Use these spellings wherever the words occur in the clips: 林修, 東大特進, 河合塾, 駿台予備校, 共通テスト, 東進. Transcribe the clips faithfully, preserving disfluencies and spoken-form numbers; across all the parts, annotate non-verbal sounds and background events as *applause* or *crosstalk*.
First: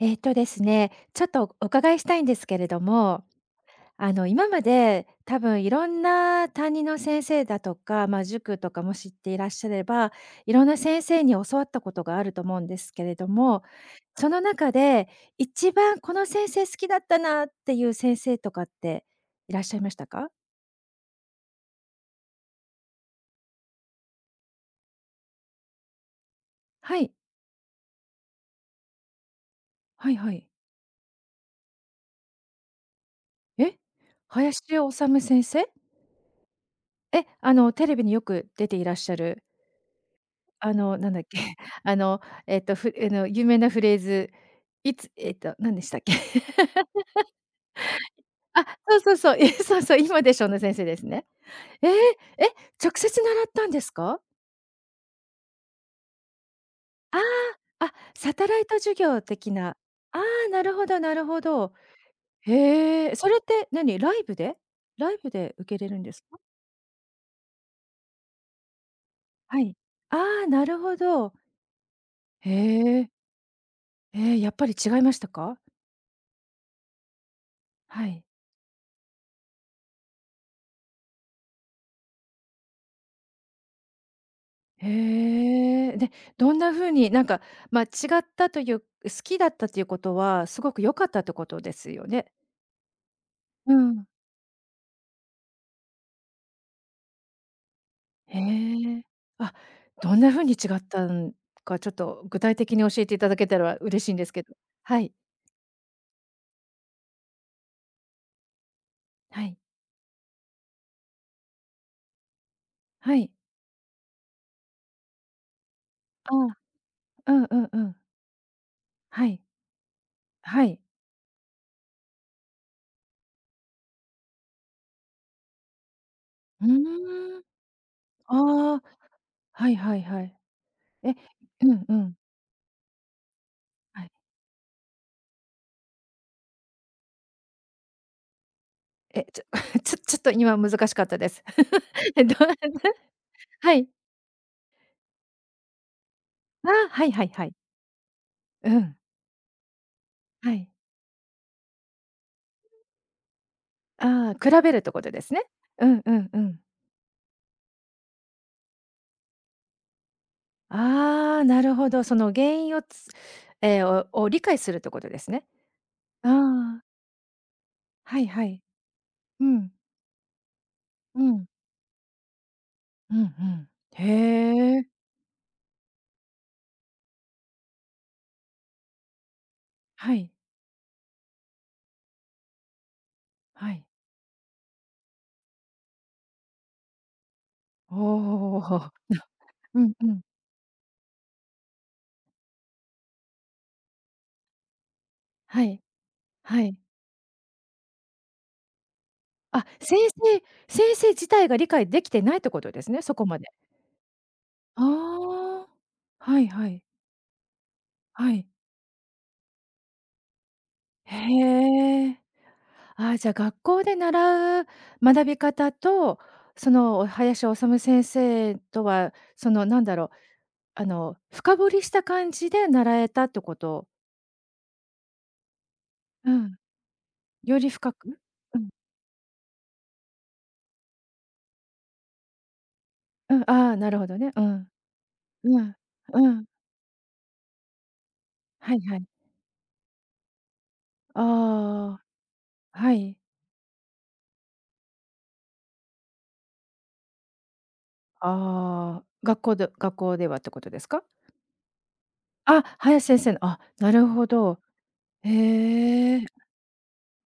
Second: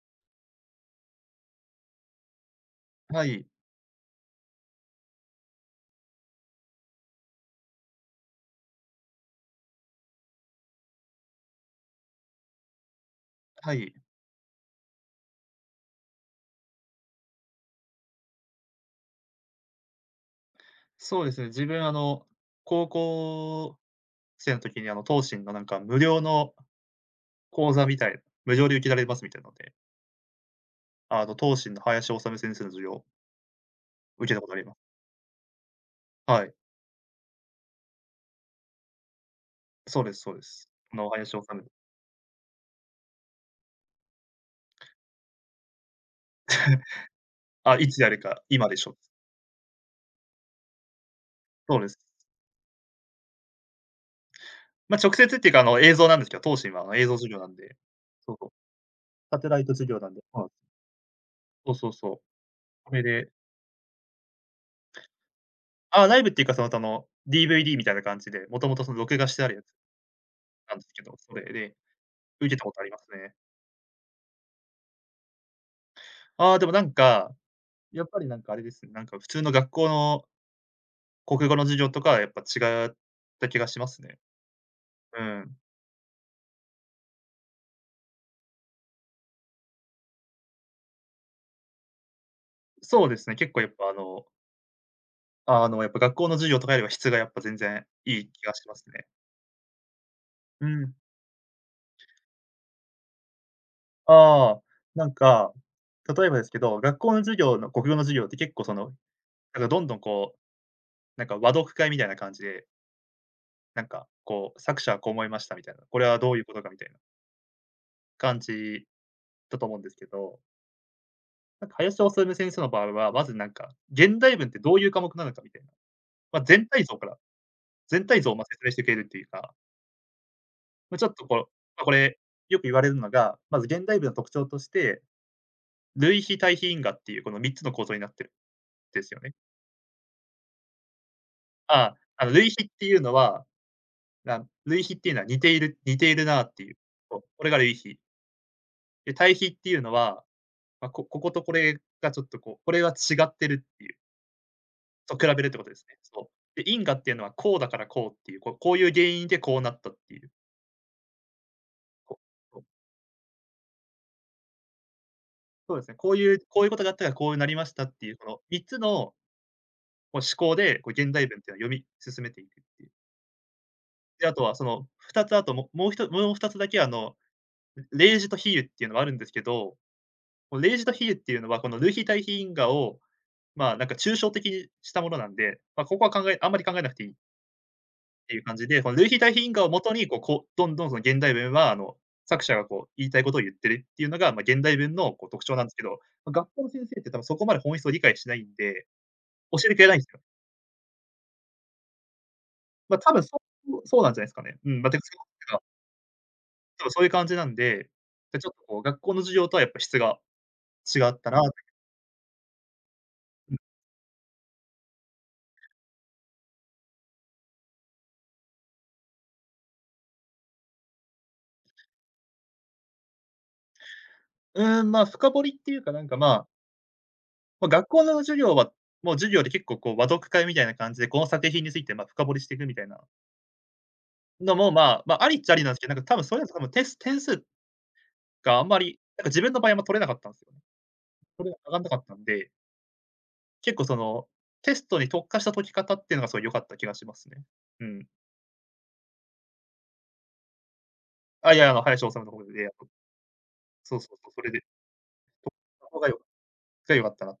えっとですね、ちょっとお伺いしたいんですけれども、はい、あの、今まで多分いろんな担任の先生だとか、まあ、塾とかも知っていらっしゃれば、いろんな先生に教わったことがあると思うんですけれども、はい。その中で一番この先生好きだったなっていう先生とかっていらっしゃいましたか？そうですね、自分あの、高校生の時にあの、東進のなんか無料のはい、講座みたいな無料で受けられますみたいなので、はいはい。あの、東進の林修先生の授業をえ？受けたことあ林りま修す。先生？はい、え、あの、テレビによく出ていらっしゃるそうですそうです。あの、あの、なんだっ林け、修 *laughs* あの、えっと、ふあの、有名なフレーズ、いつえっと、何でしたっけ？*laughs* あ、いつやるか、あ、今でしそょ。うそうそう、え、そうそう、今でしょの先生ですね。そうえです。え、え、直接習ったんですか？まあ、直接っていうかあの、映像なんですけど、東進はあの、映像授業なんで、あ、サそうタそう、ライト授業サテ的ライトな。授業なんあで、はあ、い。なるほどなるほど。そうそうそう。それへえ、そでれって何、ライブで？ライブで受けれるんあ、でラすイブっか？ていうか、その、あの、ディーブイディー みたいな感じで、もともとその録画してあるはやつい。ああ、ななるんですほけど、ど。それで受へけたことありますえ。ね。ええ、やっぱり違いましたか？ああ、でもなんか、やはっぱい。りなんかあれですね、なんか普通の学校の国語の授業とかはやっぱ違った気がしますね。うん。へえ。で、どんな風に、なんか、まあ、違ったという、好きだったということは、すごく良かったってことですよね？そうですね、結構やっうぱあん。の、あの、やっぱ学校の授業とかよりは質がやっぱ全然いいへ気がしますえ。ね。あ、どんな風にう違っん。たんか、ちょっと具体的に教えていただけたら嬉しいんですけど。ああ、はない、んか、例えばですけど、学校の授業の国語の授業って結構その、はい、なんかどんどんこう、なんか和読会みたいな感じで、はい。なんかこう、作者はこう思いましたみたいな、これはどあういうことかみたいなあ、うんうんうん。感じはい、だと思うんですけどはい。なんか林修先生の場合は、まずなんか、現代文ってどういう科目なのかみたいな、まあ、う全体像からーん。全体像をま、説明しああ、てくれるっていうか、はいはいはい。まあ、ちょえ、っとこう、まうんあ、こうん。れ、よく言われるのが、まず現代はい。文の特徴として、類比対比因果っていうこのみっつの構造になってるんですよえ、ね。ちょ *laughs* ちょちょっと今難しかったです。ああ、*laughs* あの類比っどていうのは、はい。な類比っていうのは似ている似ているなっていう、あ、はいこはいこはれい。が類比。うん。で、対比っていうのは、はい。まあ、ここことこれがちょっとこう、これは違ってるっていうああ、比べるってこととで比すべね。るってことですうね。んうんそうん。う。で、因果っていうのはこうだからこうっていう、こうこういう原因でこうなったっていう。ああ、なるほど。そこの原そう、因をつえー、をを理解するってことですね。そうですね。こういうこういうこああ、とがあったからこうなりましたっていう、はいこのはい。みっつのうん。こう思考で、こう現う代文っん。ていうのは読み進めていくっていう。うんうん。で、あとはそへえ。のふたつあと、ももうひともうふたつだけあの、例示と比喩っていうのはあるんですけど、はい。この例示と比喩っていうのはこの類比対比因果を、はまあ、い。なんか抽象的にしたものなんで、まあ、ここは考えあんまり考えなくていい。っていうお感お。じで、このル *laughs* ーヒ・なダヒンガーをうもんとに、うこう、ん。こう、どんどんその現代文は、あの、作者がこう言いたいことを言ってるっていうのが、まあ、現代文のこう特徴はなんですい。けど、ま、学は校のい。先生って多分そこまで本質を理解しないんで、教あ、えてくれな先いんですよ。生先生自体が理解できてないってことですまあ、ね、多そ分こまそで。う、そうなんじゃないですかね。うん、まあ、てか、そうてか、ああ。はいはい。多分そういう感じなんで、はで、い。ちょっとこう学校の授業とはやっぱ質が違ったなって。へえ。ああ、じゃあ、うん。学校で習う学び方と、その林修先生とは、そのなんだろう、あの、深掘りした感じで習えたってこと？うーん、まあ、深掘りっていうか、なんか、うまあ、ん、よまりあ、学深校のく？授業うん、は、もう授業で結構こう和読会みたいな感じで、この作品について、ま、深掘りしていくみたいなうん、ああ、なるほどね。うのん、も、まあ、まあ、ありっちゃあうりなんん、ですけど、なんか多分うそういん、うの多分点数点数があんはまいはり、い。なんか自分の場合はあんま取れなかったんですよね。あそれが上がんなかあ、ったんで、はい。結構その、テストに特化した解き方っていうのがすごい良かった気がしますね。うん。ああ、学校で学校ではってことですか？あ、いや、あの、林修の方あ、で、林先生の、あ、なそうるそうほそう、それど。で、そこがへよえ。が良かったなっ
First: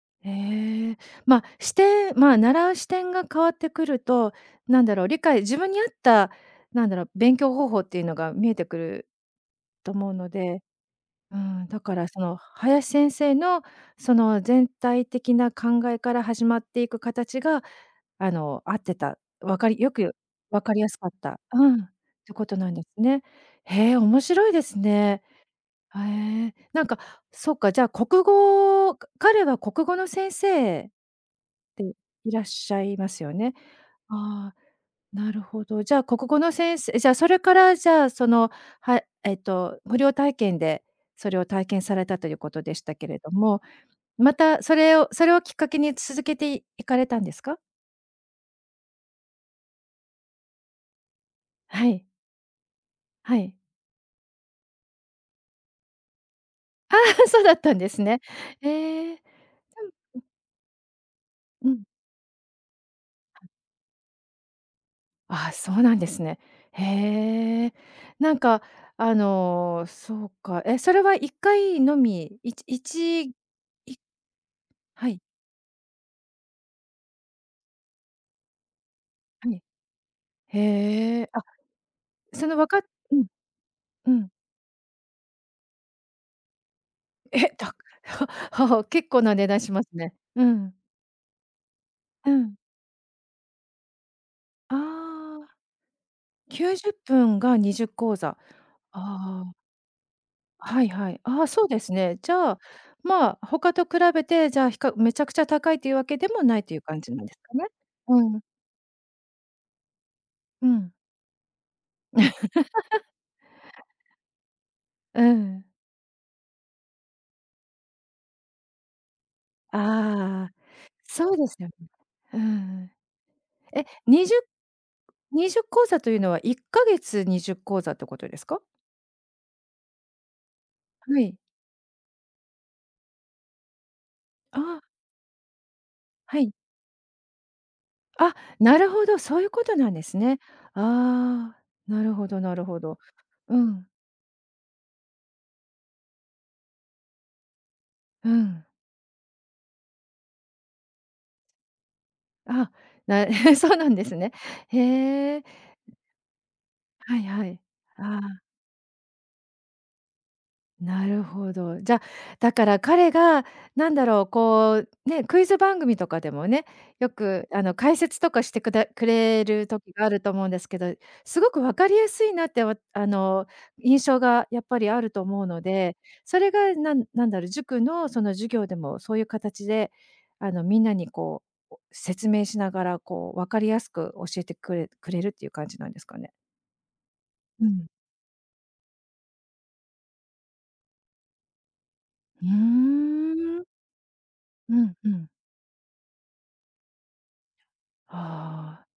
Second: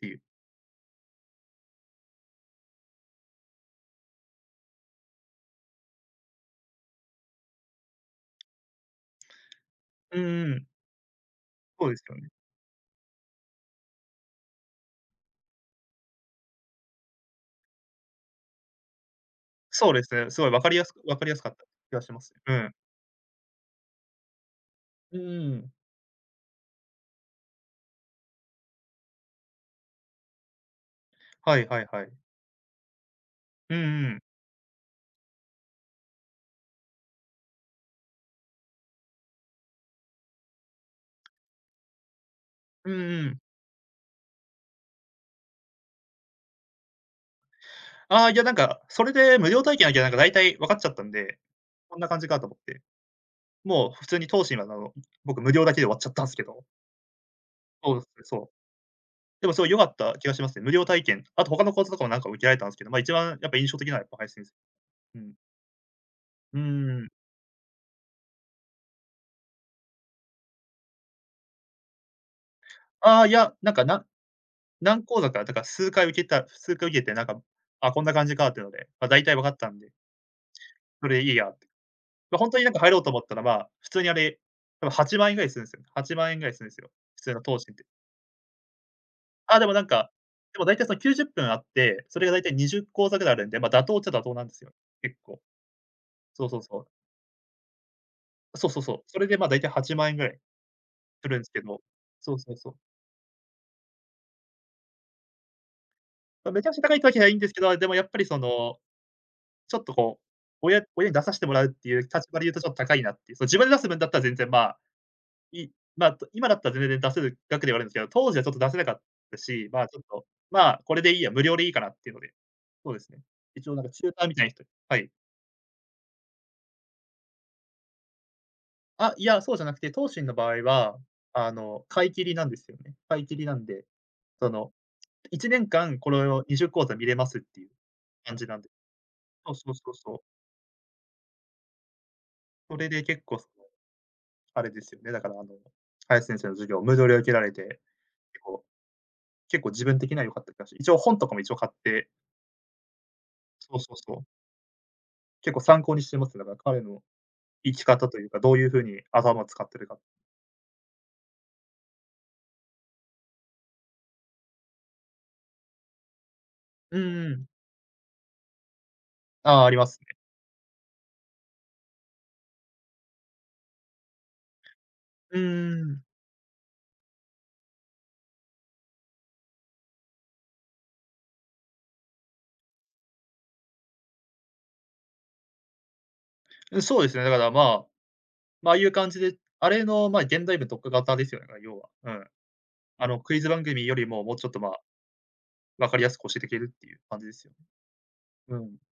ていう。ええ、ま、視点まあ、習う視点が変わってくると、なんだろう、理解自分に合った、なんだろう、勉強方法っていうのが見えてくると思ううのんうで、ん、うん、だそうかですらよそね。の林先生の、その全体的な考えから始まっていく形が、あの、合ってた、わかりよそうですくね、すごい分分かかりりややすすくかっわかりやた、すかったうん、っ気がしまてす。こうとなん。んですね。へえ、面白いですうんね。うん。へえ、なんか、そうか、じゃあ国語彼は国語の先生はいはいてはい。いらっしゃいますよね。うんうん。ああ、なるほど。じゃあ、国語の先生じゃあ、それからじゃあ、その、はえっと、無料体験でそれを体験されたということでしうんたけれうどん。も、またそれをそれをきっかけに続けていかれたんですか？ああ、いや、なんか、それで無料体験だけど、なんか大体分かっちゃったんで、*laughs* はこんい、な感じかと思って。はい。もう普通に東進はあの、僕無料だけで終わっちゃったんすけど。*laughs* そうだったんでそうすですね。ね、そう。ええ、でもすごい良かった気がしますね。無料体験、あと他うのん、講座とかもなんか受けられたんすけど、ま、一番やっぱ印象的なのはやっぱ配信です。うん。ああ、そうなんですね。うーん。へえ。なんか、あの、そうか。え、それはいっかいのみ、一あ一あ、いや、なんか、ないん何はい、講座か、だから数回受けた数回受けて、なんか、あ、こんな感じかっていうので、ま、大体分はかっい。たんで、それへでえ、いいあ、やって。ま、そほんのとにわなんかか入ろうとう思っん、たら、まあ、普通にうあん。れ、多分はちまん円ぐらいするんすよ。はちまん円ぐらいするんすよ。普 *laughs* 通のえ、東進。た *laughs* 結構な値段あ、でしもまなんすか、ね。うでもん。大体そのきゅうじゅっぷんあって、それうが大体ん。にじゅう講座ぐらいあるんで、ま、妥当っちゃ妥当なんですよ、あ結構。あ、そうそうそう。きゅうじゅっぷんがにじゅう講座。そうそうあそう。それでま、あ、大体はちまん円ぐらいはいはい。するあんあ、すけそうでど、すね。じそうゃそうあ、そう。まあ、他と比べて、じゃあ、ひかめちゃくちゃ高いというわけでもま、なめいちゃとくいちうゃ高いっ感てじわけじなゃんなでいすんでかすけね。ど、でもやっぱりうそん、の、ちょっとこう、う親ん、親に出さしてもらうっていう立場で言うとちょっと高いなっていう、その自分で出す分だったら全然まあ、うん。いま、今だったら全然出せる額ではあるんですけど、当時はちょっと出せなかったし、まあ、ちょっと、ああ、まあ、これでいいや、そう無で料すでよいいね。かなっていうので、うそん。うですね。一応なんえ、かチューターみたいな人はい。にせんにじゅう講座というのはいっかげつにじゅう講座ってことですか？あ、いや、そうじゃなくて、東進の場合は、はい。あの、買い切りなんですよね。買い切りなんで、その、ああ、いちねんかんこれはをい。にじゅう講座見れますっていうあ、感じなんで。なるほど、そういうそうこそうとなそんうでそすう。ね。ああ、なるほどなるそほれど。で結構そうの、ん、あれですよね、だからあの、林先生の授業、無料で受けられて、う結構ん。結構自分的には良かった気がし一応本とかも一応買って、あ、な *laughs* そそううなそんうでそすう。ね。へえ、結構参考にしてますね。だから彼のはいはい。生き方あというか、あ。どういう風に頭を使ってるか。なるほど。じゃあ、だから彼がなんだろう、こう、ね、クイズ番組とかでもね、うよんうん。くあの解説とかしてくだくれああ、るありま時すがね。あると思うんですけど、すごく分かりやすいなって、わあの、印象がやっぱりあるとう思うのーで、ん。それがなんなんだろう、塾のその授業でもそういう形で、あの、みんなにこう、説明しながら、こう分かりやすく教えてくれくれるっていう感じなんですかね？うん、そうですね、だからまうん。あまあ、ああいう感じで、あれの、まあ、現代文特化型ですよね、要は。うん。うーあの、クイズ番ん。組よりも、もうちょっと、まうあ、んうん。分かりやすく教えていけるっていう感じですよね。うん。でああ、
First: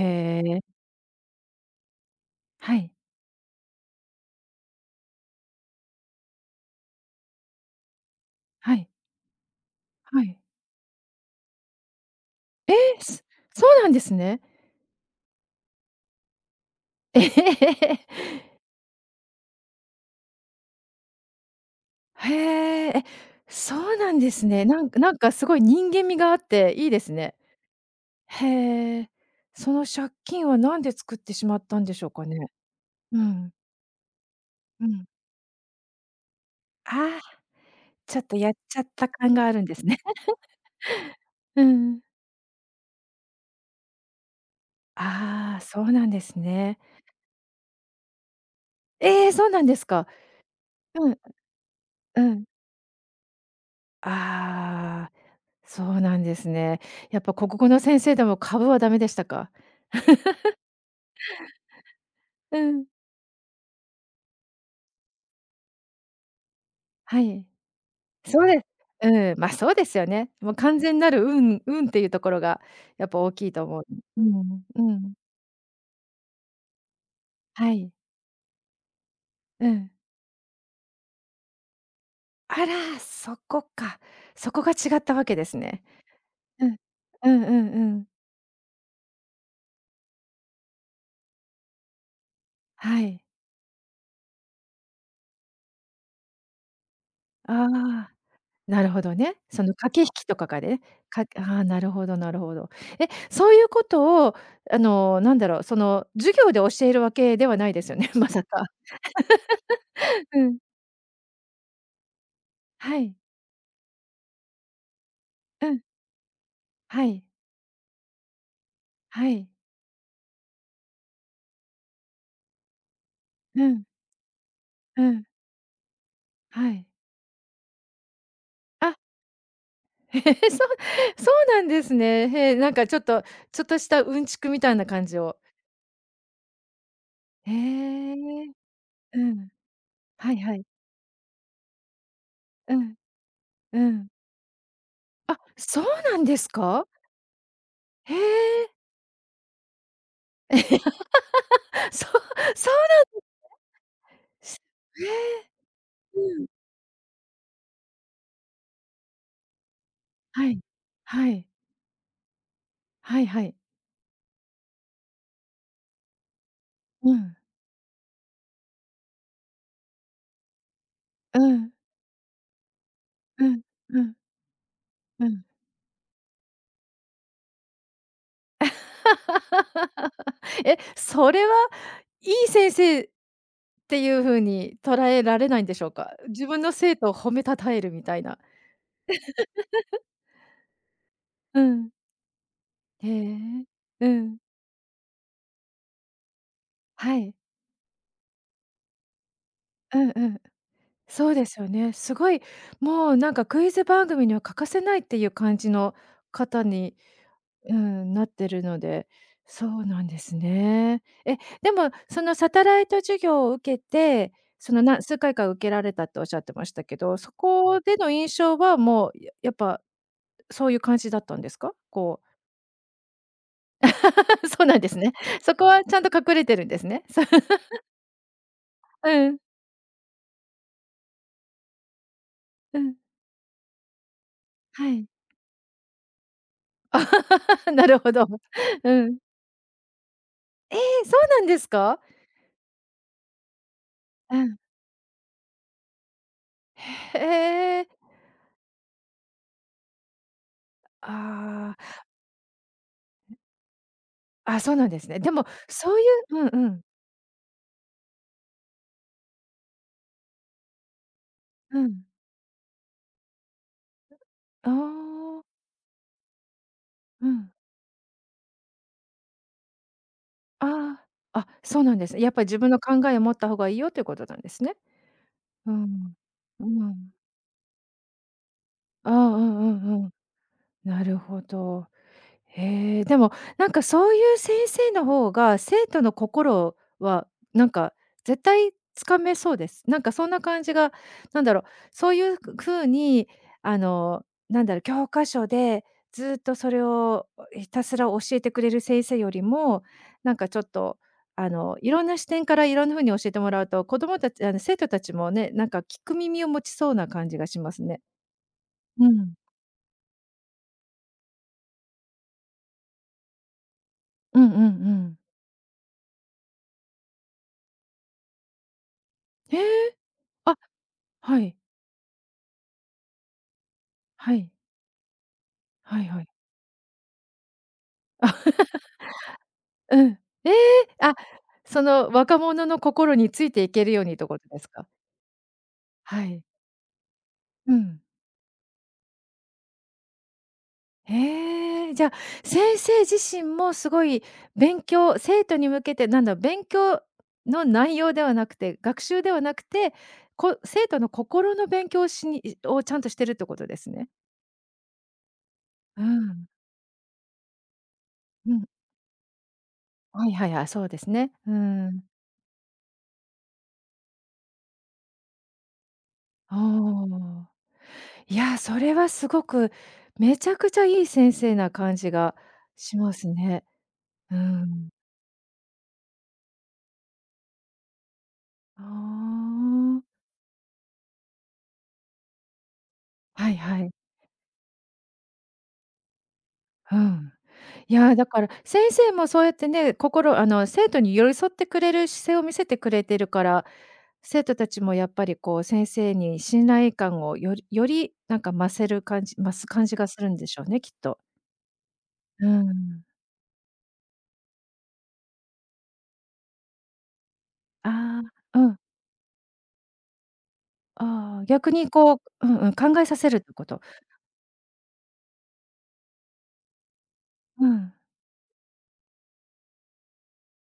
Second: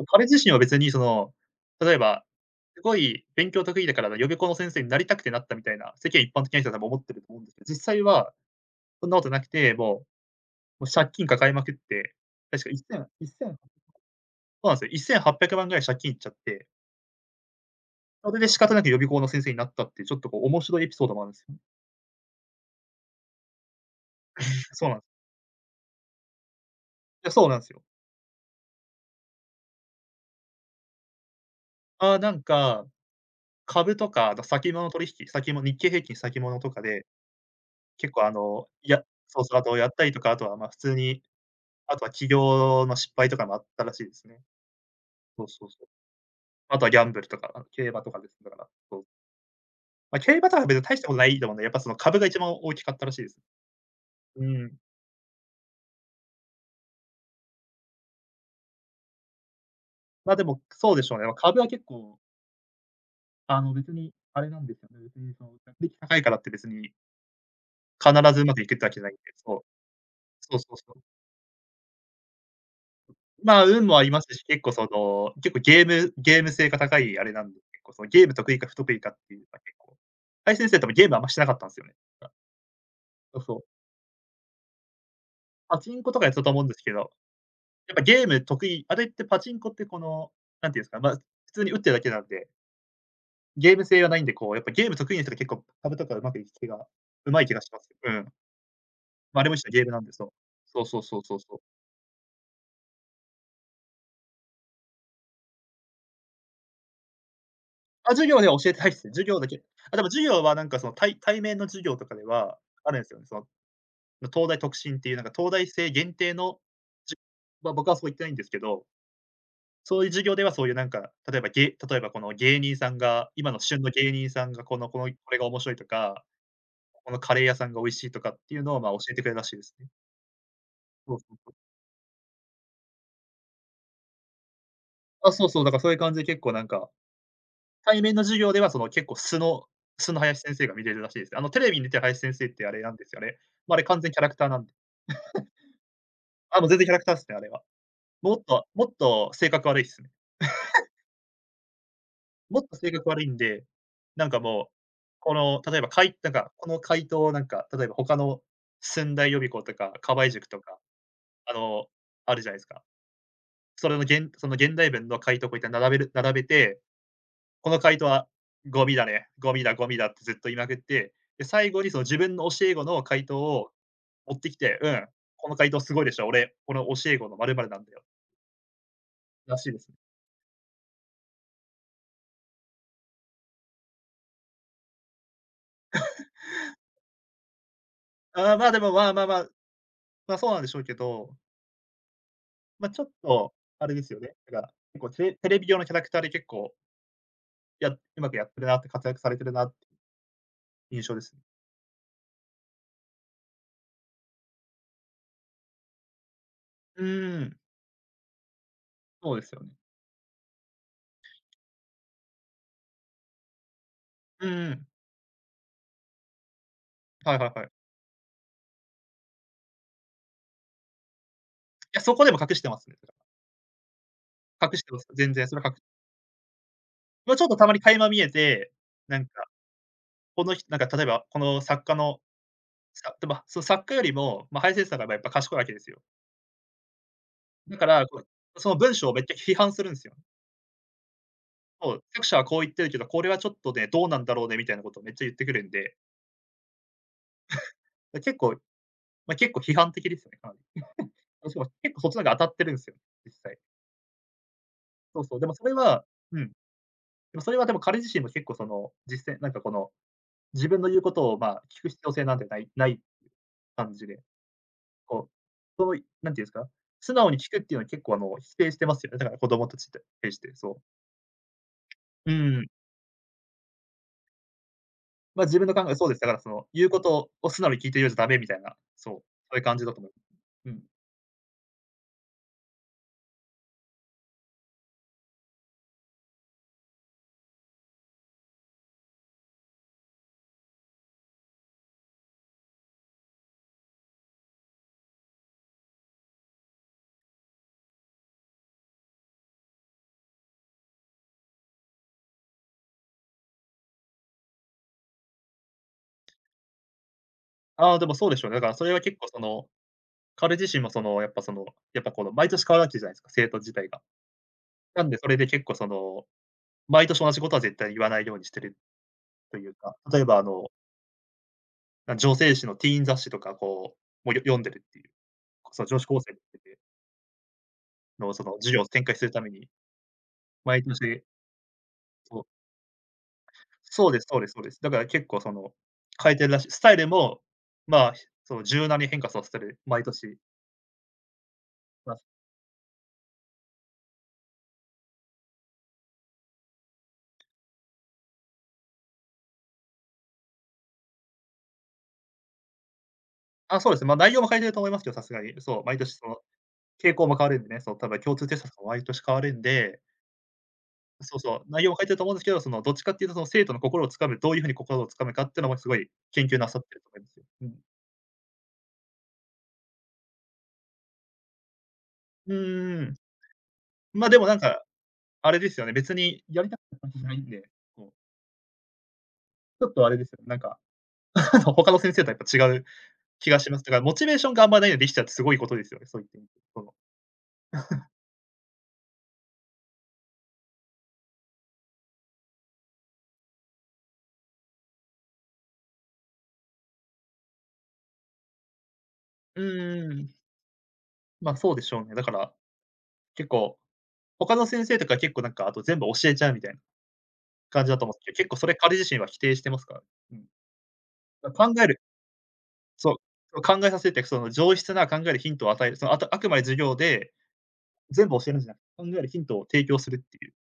も彼自身はえ。別にその、例えば、はすい。ごい勉強得意だから予備校の先生になりたくてなったみたいな、世間一般的な人は多分思ってると思うんですけど、実際ははい、そんなことなくて、もはい。うもう借金抱えまくって、確かえせん、せんーそすそうなんでうすね。なんですよ、せんはっぴゃくまんぐらい借金いっちゃって、えへへえ、それで仕方なく予備校の先生になったっていう、ちょっとこう面白いエピソードもあるんですよね へーえ、そうなんですね。*laughs* なそんうなかんでなんす。かすごい人間味があっていいですいや、ね。そうなんですよ。へえ。その借金はなんで作ってしまったんでしょうああ、かなね？んかうん、株とか、あと先う物ん。取引、先物日経平均先物とかで、ああ、結ちょ構っあとやっの、ちゃっいやた感そうがあそう、るあんでとすやっね。たりと *laughs* か、あとはまあ普通に、うあん。とは企業の失敗とかもあったらしいですね。そうああ、そうそそう。うなんですね。あとはギャンブルとか、あの競馬とかですね。だから、そう。ええ、そうなんですか。まあ、競馬とかは別に大したうことん、ないと思うんで、やっぱその株うが一ん。番大きかったらしいです。うん。ああ。そうなんですね。やっぱ国語の先生でも株はダメでしたか？ま、でも、そうでしょうね。まあ、株は結構、うん。あの別に、あれなんですよね、別にその、学歴高いからって別に、はい。必ずそううまでくすいくってわけじゃないんで、うん、まあ、そう。そうですよね。もうそうそう完そ全う。なる運運っていうところがやっぱ大きいまとあ、思う。運もありうますし、結ん、構うそん。の、結構ゲームゲーム性が高いあれなんで、は結い。構そのゲーム得意か不得意かっていうのはう結ん。構。林先生多分ゲームあんましてなかったんですよね。あら、そそうそこう。か。そこが違ったわけですパね。チンコとかやってたと思ううんでん。すけど、やっうんうんうぱん。ゲーム得意あれってパチンコってこの、なんていうんですか、まあ、普通に打ってるだけなんで、はい。ゲーム性がないんで、こうやっぱゲーム得意な人が結構株とかうまくいく気がうまい気がします。ああ。うん。なるほどね。まあ、あれもそ一種ののゲー駆ムけなん引で、きそう。とかがね、そうそうそうかそうそあう。あ、なるほどなるほど。え、そういうことを、あの、なんだろう、その、授業で教えるわけではないですよあ、ね、*laughs* 授ま業さではか。教えてないですね。授業だけ。あ、でも授う業はん。なんかその対対面の授業とかではあはるんですい。よね。その、ま東大特進っていうなんか東大うん。生限定の、はじい。まあ、僕はそこ行ってないんですけど、はい。そういう授業ではそういうなんか、例えばげ例えばこの芸人さんが、今のう旬ん。の芸人さんがこのこうのん。これが面白いとか、はい。このカレー屋さんが美味しいとかっていうのを、ま、あ、教えてくれるらしいですね。*laughs* へえ、そそうう、そそううそう。なんですね。へえ、なんかちょっと、ちょっとしたうんちくみたいな感じあ、を。そうそう、だからそういう感じで結構なんか、へ対面の授え。業ではその結構う素ん。の素のはい林は先い。生が見れるらしいですね。あのテレビに出てる林先生ってあうれなん。んですよね。まあ、あうれ完ん。全キャラクターなんで。あ、そうなんですあ、もう全か？然キャラクターですね、あれは。へもっとえ。もっと性格悪いっすね。*laughs* そうもっそうと性格な悪いんで、なんかもう、んへこえ。の例えば、かいなんうん。か、この回答をなんか、例えば他の駿台予備校とか、河合塾はい。とか、はい。あの、あるじゃないですか。はいはい。それのげんその現代文の回答をこうやって並べる並べて、うん。この回答はゴミだね、ゴミだゴミだってずっと言いまくって、うで、最ん。後にその自分の教え子の回答うん。をうん。持ってきて、うん、うん。この回答すごいでしょ、俺、この教え子の〇〇なんだよ、らしいですね。*laughs* え、それはいい先生っていう風に捉えられないんでしょうか？自分の生徒を褒め称えるみたいな。ああ、まあ、でも、まあまあまあ、まあ、そうなんでしょうけど、うん。まあ、ちょへっと、え。あれでうすよね、ん。だから、結構テレテレビ用のキャラクターで結構、はい。やうまくやってるなって、活躍されてるなってうんうん。印象でそうすね。ですよね。すごい、もうなんかクイズ番組には欠かせないっていう感じの方にうーん。うん、なってるので、そうですよそね。うなんですね。え、でもそのサタライト授業を受けて、うんうその、ん。な数回か受けられたっておっしゃってましたけど、そはいはいはい。こいでの印象はもう、ややっぱそういう感じだったんですか？や、そここう でも隠してますね。だか *laughs* そうらなん隠しでてすます。ね。全然そそれこは隠はしちゃんと隠れてるんですね。そう まあ、*laughs*。ちょっとたまに垣間見えて、なんうん、か、この人なんか例えば、この作家の、うん、さで、ま、その作家よりも、まあ、ハイセンはスさんが、い。まやっぱ賢いわけですよ。*laughs* だかなるら、ほこど。う、その *laughs* う文章をん。めっちゃ批判するんですよ。えーそうなんですそか？う、作者はこう言ってるけど、これはちょっとね、どうなんだうろうん。ねみたいなことをめっちゃ言ってくるんで、へえ。結構まあ、結構批判的ですよね、かなり。あ、しかもあ結構そっちの方が当たってるんですよ、実際。あ、あ、そうなんですね。そうでそう、も、でもそれそういはうううん。でんうん。もそれはでも彼自身も結構その、実践なんかこの、自分の言うことを、まあ、う聞くん。必要性なんてないない感じで、あこう、あ。その、なんていうんですか、素う直にん。聞くっていうのは結構あの、否定してますよね、だから子供たちって対して、そう。ああ、あ、そうなんですね。やっうぱり自ん。分の考えを持った方がいいよということなんですね。まあ、自分うの考えそうん。です。だからそうの、言うこん。とを素直に聞いてるようじゃダメみたいな、あそあ、う、うそうんいうう感じだとんう思いん。ます。うん。なるほど。へえ、でも、なんかそういう先生の方が、生徒の心はなんか絶対つかめそうです。なんかそんな感じが、なんだろう、そういう風にあの、なんだろう、教科書でずっとそれをひたすら教えてくれる先生よりも、なんかちょっとあの、いろんな視点からいろんな風に教えてもらうと、子供たちあの、生徒たちもね、なんか聞く耳を持ちそうな感じがしますあね。あ、でもそうでしょうね。だからそれはう結構ん。その彼自身もその、やっぱその、やっぱこの毎年変わるわけじゃないですか、生徒自体が。うんうんうなんん。で、それで結構その、毎年同じことは絶対言わないようにしてるとへいうか、え。例えばああ、の、はい、な女性誌のティーン雑誌とかこう、はも、よい。読んでるっていう、その女はい子高はい。生のその授業を展開するために、うん。ええ！毎あ、年その若そう、者の心についていけるようそうにっでてすこそうとですでそうすです。か？だから結構その、は変えい。てるらしい。スタイルも、うん。まあ、その柔軟に変化させてる、毎年。へえ、じゃ、ま先生自身もすごい勉強生徒に向けてなんだ、勉強の内容ではなくて、学習ではなくて、こ生徒の心の勉強をしにいをちゃんとしてるってことであ、あ、すそうですね。ね、ま、内容も変えてると思いますけど、さすがに。そう、毎う年そのん、傾向も変わるんでね、その多分共通うテん。ストとかも毎年変わるんで、はいはい、い、そうですね。そううそう、内容もん。書いてると思うんですけど、そのどっちかっていうとその生徒の心を掴む、どういう風に心を掴むかっていうのもすごい研究なさってると思いますよ。ああ。うん。いや、それはすごく、めちゃくちゃいい先生な感じがうんうしんうまん。すね。ま、うでもなんか、ん。あれですよね、別にやりたかったわけじゃないんで、こう、あちょっとあれですよね、なんか、*laughs* あの、他の先生とはやっぱ違うあ、は気いがしはます。い。だからモチベーションがあんまないのでできちゃうってすごいことですよね、そういった意味で。その、うん。いや、だから先生もそうやってね、心あの、生徒に寄り添ってくれる姿勢を見せてくれてるから、生徒たちもやっぱりこう先生に信頼感をよりよりなんか増せる感じ増うすん感じがうすんるん。んでしょうね、きっと。ま、そうでしょうね。だかうら、ん。結構、他の先生とか結構なんか、あと全部教えちゃうみたいな。感じだと思うんあすけど結構あ、そうれん。彼自身は否定してますから。うん。ああ、だ逆考えにるこううんうん、考えそさう、せるってこそと。の考えさせて、その上質な考えるヒントを与える、そのあたあくまで授業でうん。全部教えるんじゃなく、考えるヒントを提供するっていう、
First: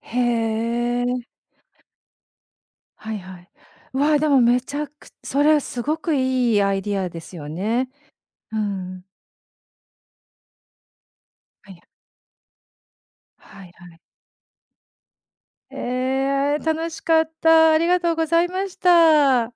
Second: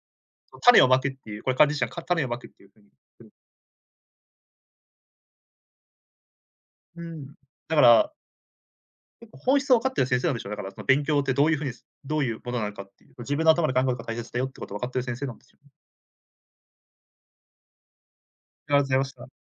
へその種をまくってえ。いう、これ彼自身はか種をまくっていう風に、はいうん。はい。わあ、でもめちゃくそれはすごくいいアイディうアでん。すよだかね。ら、うん。結構本質を分かってる先生なんでしょうね。だからその勉強ってどういう風はにいはすい。どういうものなのかっていう、自分のは頭いで考えるこはとい。が大切だよってことを分かってる先生なんですよね。ええ、楽しかった。ありがとうございまありしがとうございました。た。